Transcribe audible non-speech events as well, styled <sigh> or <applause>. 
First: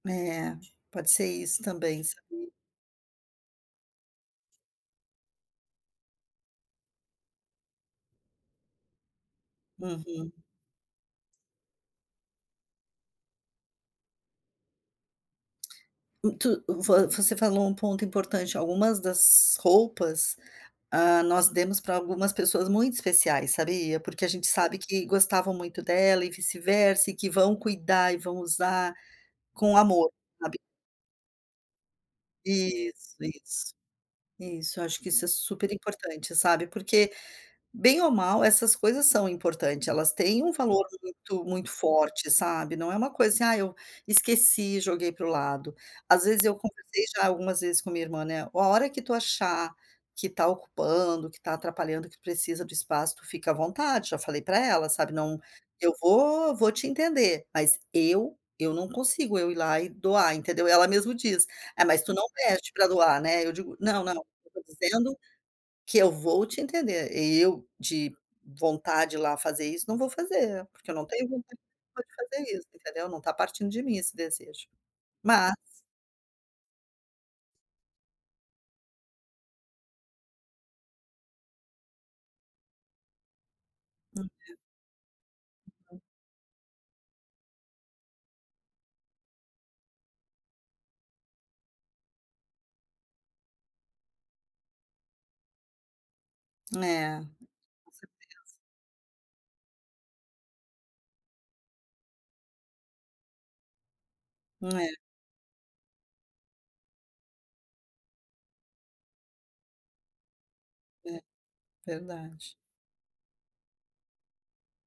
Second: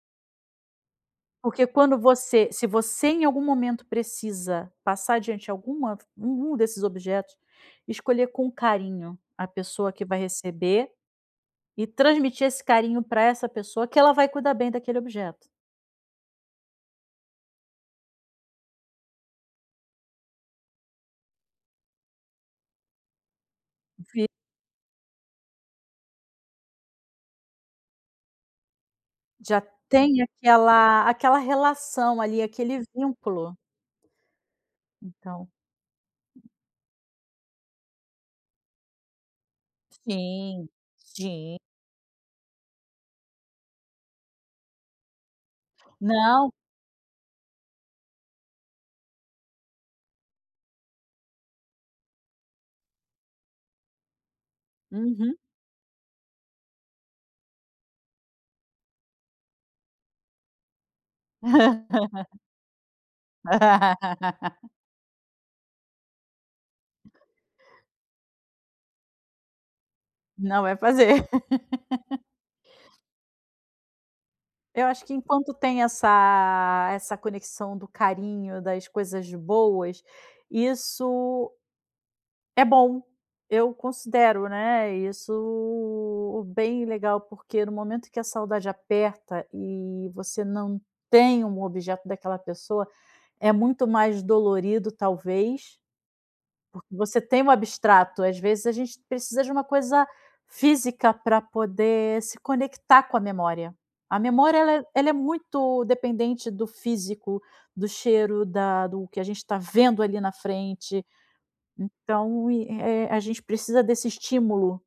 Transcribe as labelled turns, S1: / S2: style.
S1: É. Pode ser isso
S2: Porque quando
S1: também,
S2: você
S1: sabia.
S2: se você, em algum momento, precisa passar adiante alguma v um um desses objetos, escolher com carinho a pessoa que vai
S1: Uhum.
S2: receber, e transmitir esse carinho pra essa pessoa, que ela vai cuidar bem daquele objeto.
S1: Muito vo você falou um ponto importante. Algumas das roupas, hã, nós demos pra algumas pessoas muito especiais, sabia? Porque
S2: Vi
S1: a gente sabe que gostavam muito dela e vice-versa, e que vão cuidar e vão usar
S2: Já
S1: com amor,
S2: tem
S1: sabe?
S2: aquela aquela relação ali, aquele
S1: Isso,
S2: vínculo.
S1: isso. Isso, eu acho que isso é
S2: Então
S1: super importante, sabe, porque bem ou mal, essas coisas são importante, elas têm um
S2: Sim,
S1: valor muito
S2: sim.
S1: muito forte, sabe. Não é uma coisa, assim: "Ah, eu esqueci e joguei pra o lado." Às vezes
S2: Não.
S1: eu conversei já algumas vezes com minha irmã né, "A a hora que tu achar que tá ocupando, que tá atrapalhando, que precisa do espaço, tu fica à vontade." Já falei pra ela, sabe,
S2: Uhum.
S1: "Não eu vou vou te entender." Mas eu eu não consigo, eu ir lá e doar, entendeu. Ela mesmo diz: "É, mas tu não
S2: <laughs>
S1: pede pra doar, né". E eu digo: "Não não, não. Eu tô
S2: <laughs>
S1: dizendo, que eu vou te entender. Eu de vontade de ir lá fazer isso, não vou
S2: Não
S1: fazer,
S2: vai
S1: porque eu não
S2: fazer.
S1: tenho vontade nenhuma de
S2: <laughs>
S1: fazer isso, entendeu, não tá partindo de mim, esse desejo."
S2: Eu acho que
S1: Mas
S2: enquanto tem essa essa conexão do carinho, das coisas boas, isso é bom. Eu considero,
S1: É.
S2: né,
S1: Uhum.
S2: isso bem legal porque, no momento que a saudade aperta e você não tem um objeto daquela pessoa, é muito mais dolorido talvez, porque
S1: É.
S2: você
S1: Com
S2: tem um abstrato. Às
S1: certeza.
S2: vezes a gente precisa de uma coisa física pra poder se conectar com a memória. A memória, ela é
S1: É.
S2: ela é muito dependente do físico, do cheiro, da do que a gente tá vendo ali na frente.
S1: É.
S2: Então,
S1: Verdade.
S2: i eh eh, a gente precisa desse estímulo.